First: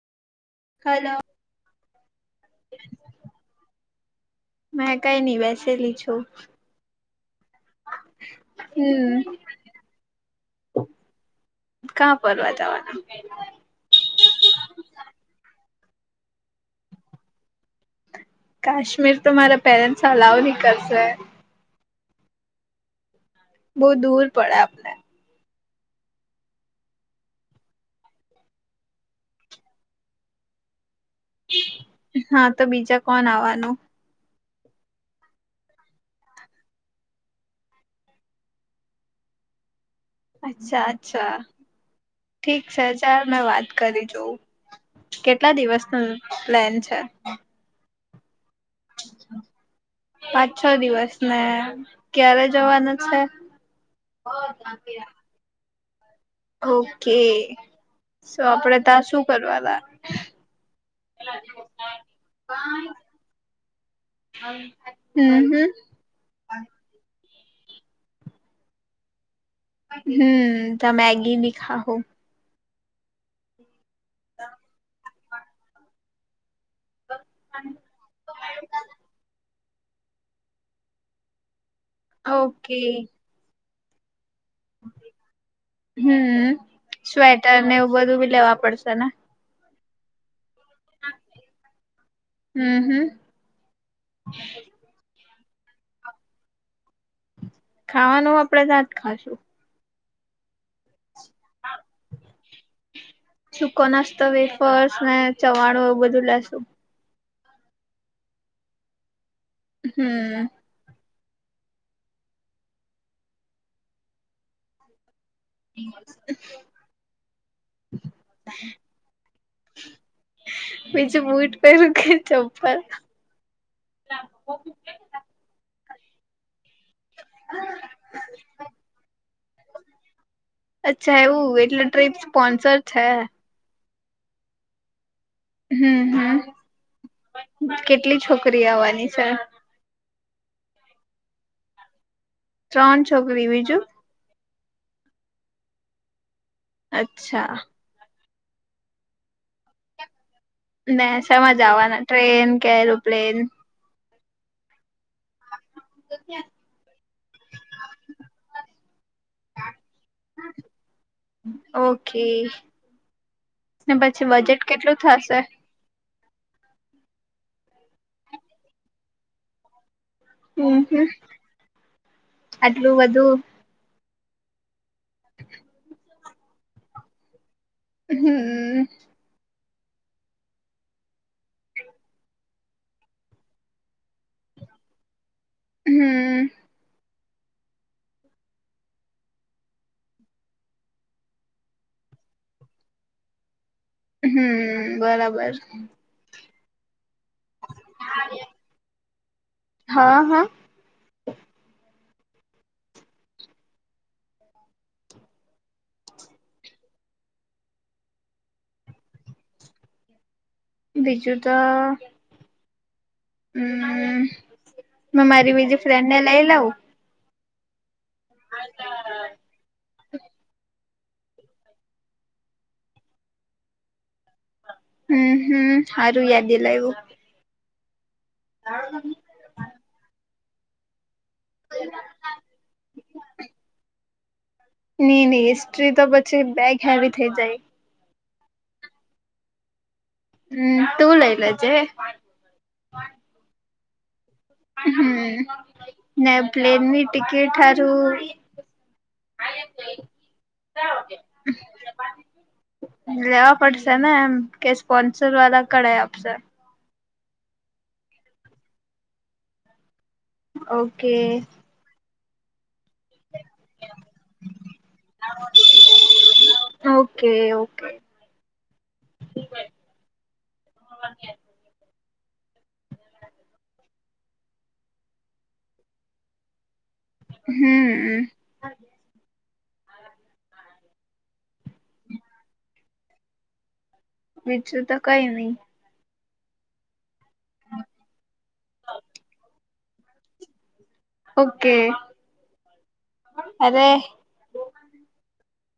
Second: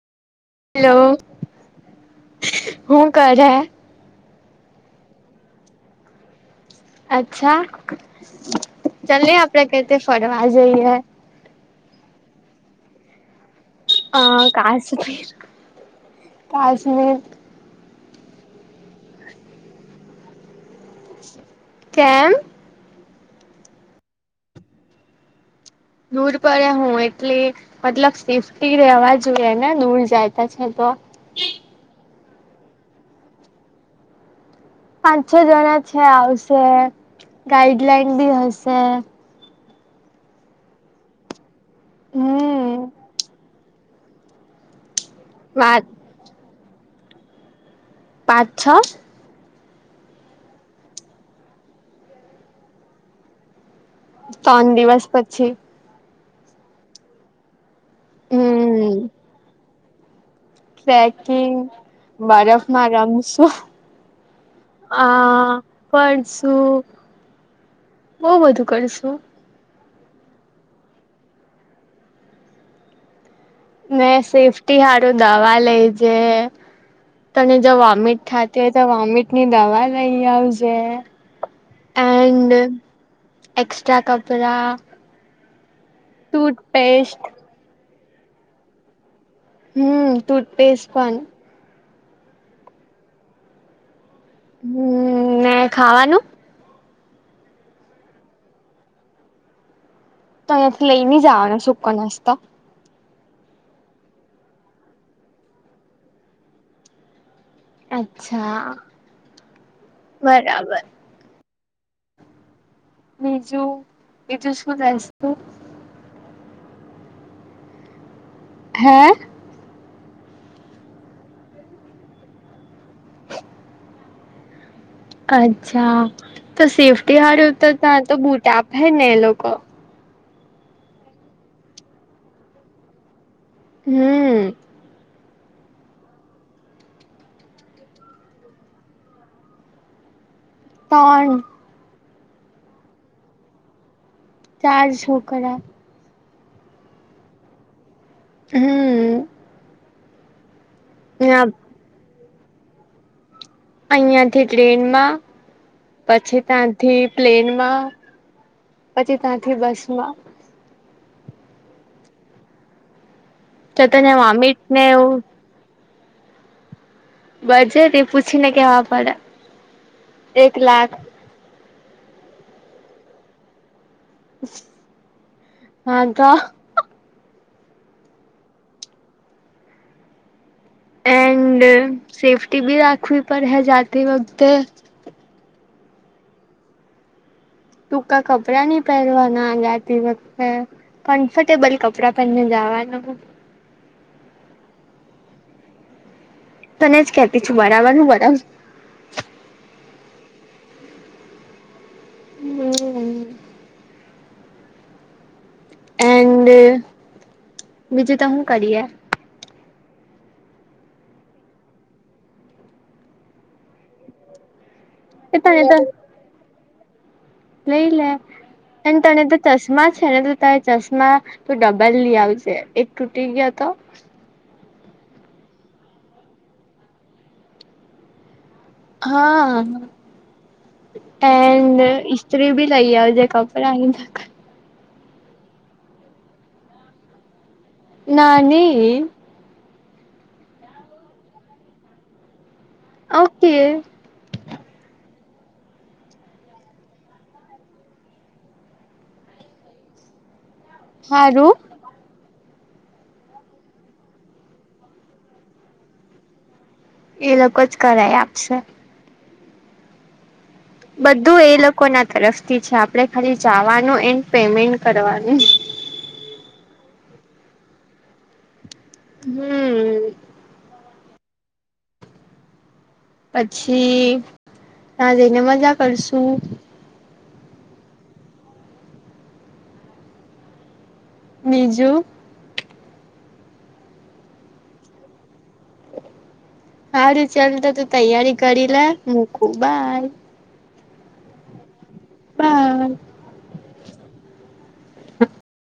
Hello, hello. હું કરે? મેં કઈ નઈ બેસેલી છું. અચ્છા, હમ ચલ ને આપડે કઈતે ફરવા જઈએ? કાં ફરવા જવાના? આ કાશ્મીર, કાશ્મીર. કાશ્મીર તો મારા પેરેન્ટ્સ અલાવ નહી કરશે. કેમ? બહુ દૂર પડે આપને. દૂર પડ્યા હું એટલે મતલબ સેફ્ટી રહેેવા જોઈએ ને દૂર જાયતા છે તો. હા તો બીજા કોણ આવવાનું? પાંચ છ જણા છે આવશે, ગાઈડલાઈન બી હશે. અચ્છા અચ્છા, ઠીક હમ છે ચાલ મેં વાત કરી લઉ. કેટલા વાત દિવસ નું પ્લેન છે? પાંચ છ. પાંચ છ દિવસ, ને ક્યારે જવાનું છે? ત્રણ દિવસ પછી. ઓકે, સો આપડે હમ ત્યા શું કરવાના? ટ્રેકિંગ બરફમાં રમશું. હમ આ હમ. ફરશું, બહુ બધું કરશું. હમ ત્યાં મેગી ભી ખાહો. મેં સેફ્ટી સારું દવા લેજે. તને જો વોમિટ થતી હોય તો વોમિટની દવા લઈ આવજે. એન્ડ ઓકે એક્સ્ટ્રા કપડા. હમ, ટૂથપેસ્ટ સ્વેટર ને એવું બધું ભી લેવા પડશે ને. હમ ટૂથપેસ્ટ પણ હમ્મ હમ્મ. હમ ને ખાવાનું? ખાવાનું આપડે ત જ ખાશું. તો અંથી લઈ જવાના સુક નાસ્તા. સુૂકો નાસ્તો, વેફર્સ ને, ચવાણો એવું બધું લેશુ. અચ્છા, હમ બરાબર. બજું બીજું શું? જસ [unintelligible] હે? બીજું બૂટ પરું કે, ચપ્પલ? [unintelligible] અચ્છા, તો સેફ્ટી હળ ઉતરતા તો બુટાપે ને, એ લોકો. અચ્છા, એવું એટલે ટ્રીપ સ્પોન્સર છે. હમ્મ. હમ્મ, હમ્મ, કેટલી છોકરી આવવાની છે? ત્રણ. ત્રણ છોકરી બીજું ચાર છોકરા. અચ્છા. હમ્મ. નસામાં જ આવવાના ટ્રેન કે? એરોપ્લેન? અહીંથી ટ્રેનમાં પછી ત્યાંથી પ્લેનમાં. પછી ત્યાંથી બસ માં. ઓકે. તો તને પછી વોમિટ બજેટ ને કેટલું એવું થશે? બજે તે પૂછીને કેવા પડે. એક હમ્મ, લાખ હ, આટલું બધું. હા, તો. હમ્મ. એન્ડ સેફ્ટી બી રાખવી પડે, હે જાતે વખતે. હમ્મ. ટૂકા કપડાં નની પહેરવાના જાતી વખતે. કમ્ફર્ટેબલ કપડા પને જવાનું. હમ્મ, બરાબર. તને જ કેતી છું, બરાબર હું બરાબર. હા, હા. હમ્મ. એન્ડ બીજું તો હું કરીએ. બીજું તો. હમ, મે એ મારી તને તો બીજી ફ્રેન્ડ ને લઈ લઉં. લઈ લે, એ તને તો ચશ્મા છે ને, તો ત ચશ્મા તો ડબલ લ આવશે, એક તૂટી ગયો તો. હમ્મ, હમ્મ, સારું યાદ દિલા એવું. હા. એડ ઇસ્ત્રી ભી લઇ, આ જે કપડા નઈ નહી, સ્ટ્રી તો પછી બેગ હેવી થઈ જાય. નાની. હમ્મ, તું લઈ લજે. ઓકે. હમ્મ ને પ્લેનની ટિકિટ હારું [inaudible] સારું [inaudible] લેવા પડશે ને એમ કે સ્પોન્સર વાળા કડાઇ આપશે? એ લોકો જ કરાઈ આપશે ઓકે બધું એ લોકોના તરફથી છે, આપણે ખાલી જવાનું એન્ડ પેમેન્ટ કરવાનું ઓકે ઓકે હમ્મ. પછી તાં જઈને મજા કરશું હમ્મ. બીજુ? બીજું તો કંઈ ની હારું ચાલ તો તું તૈયારી કરીલે મુકું બાય ઓકે બાય. અરેે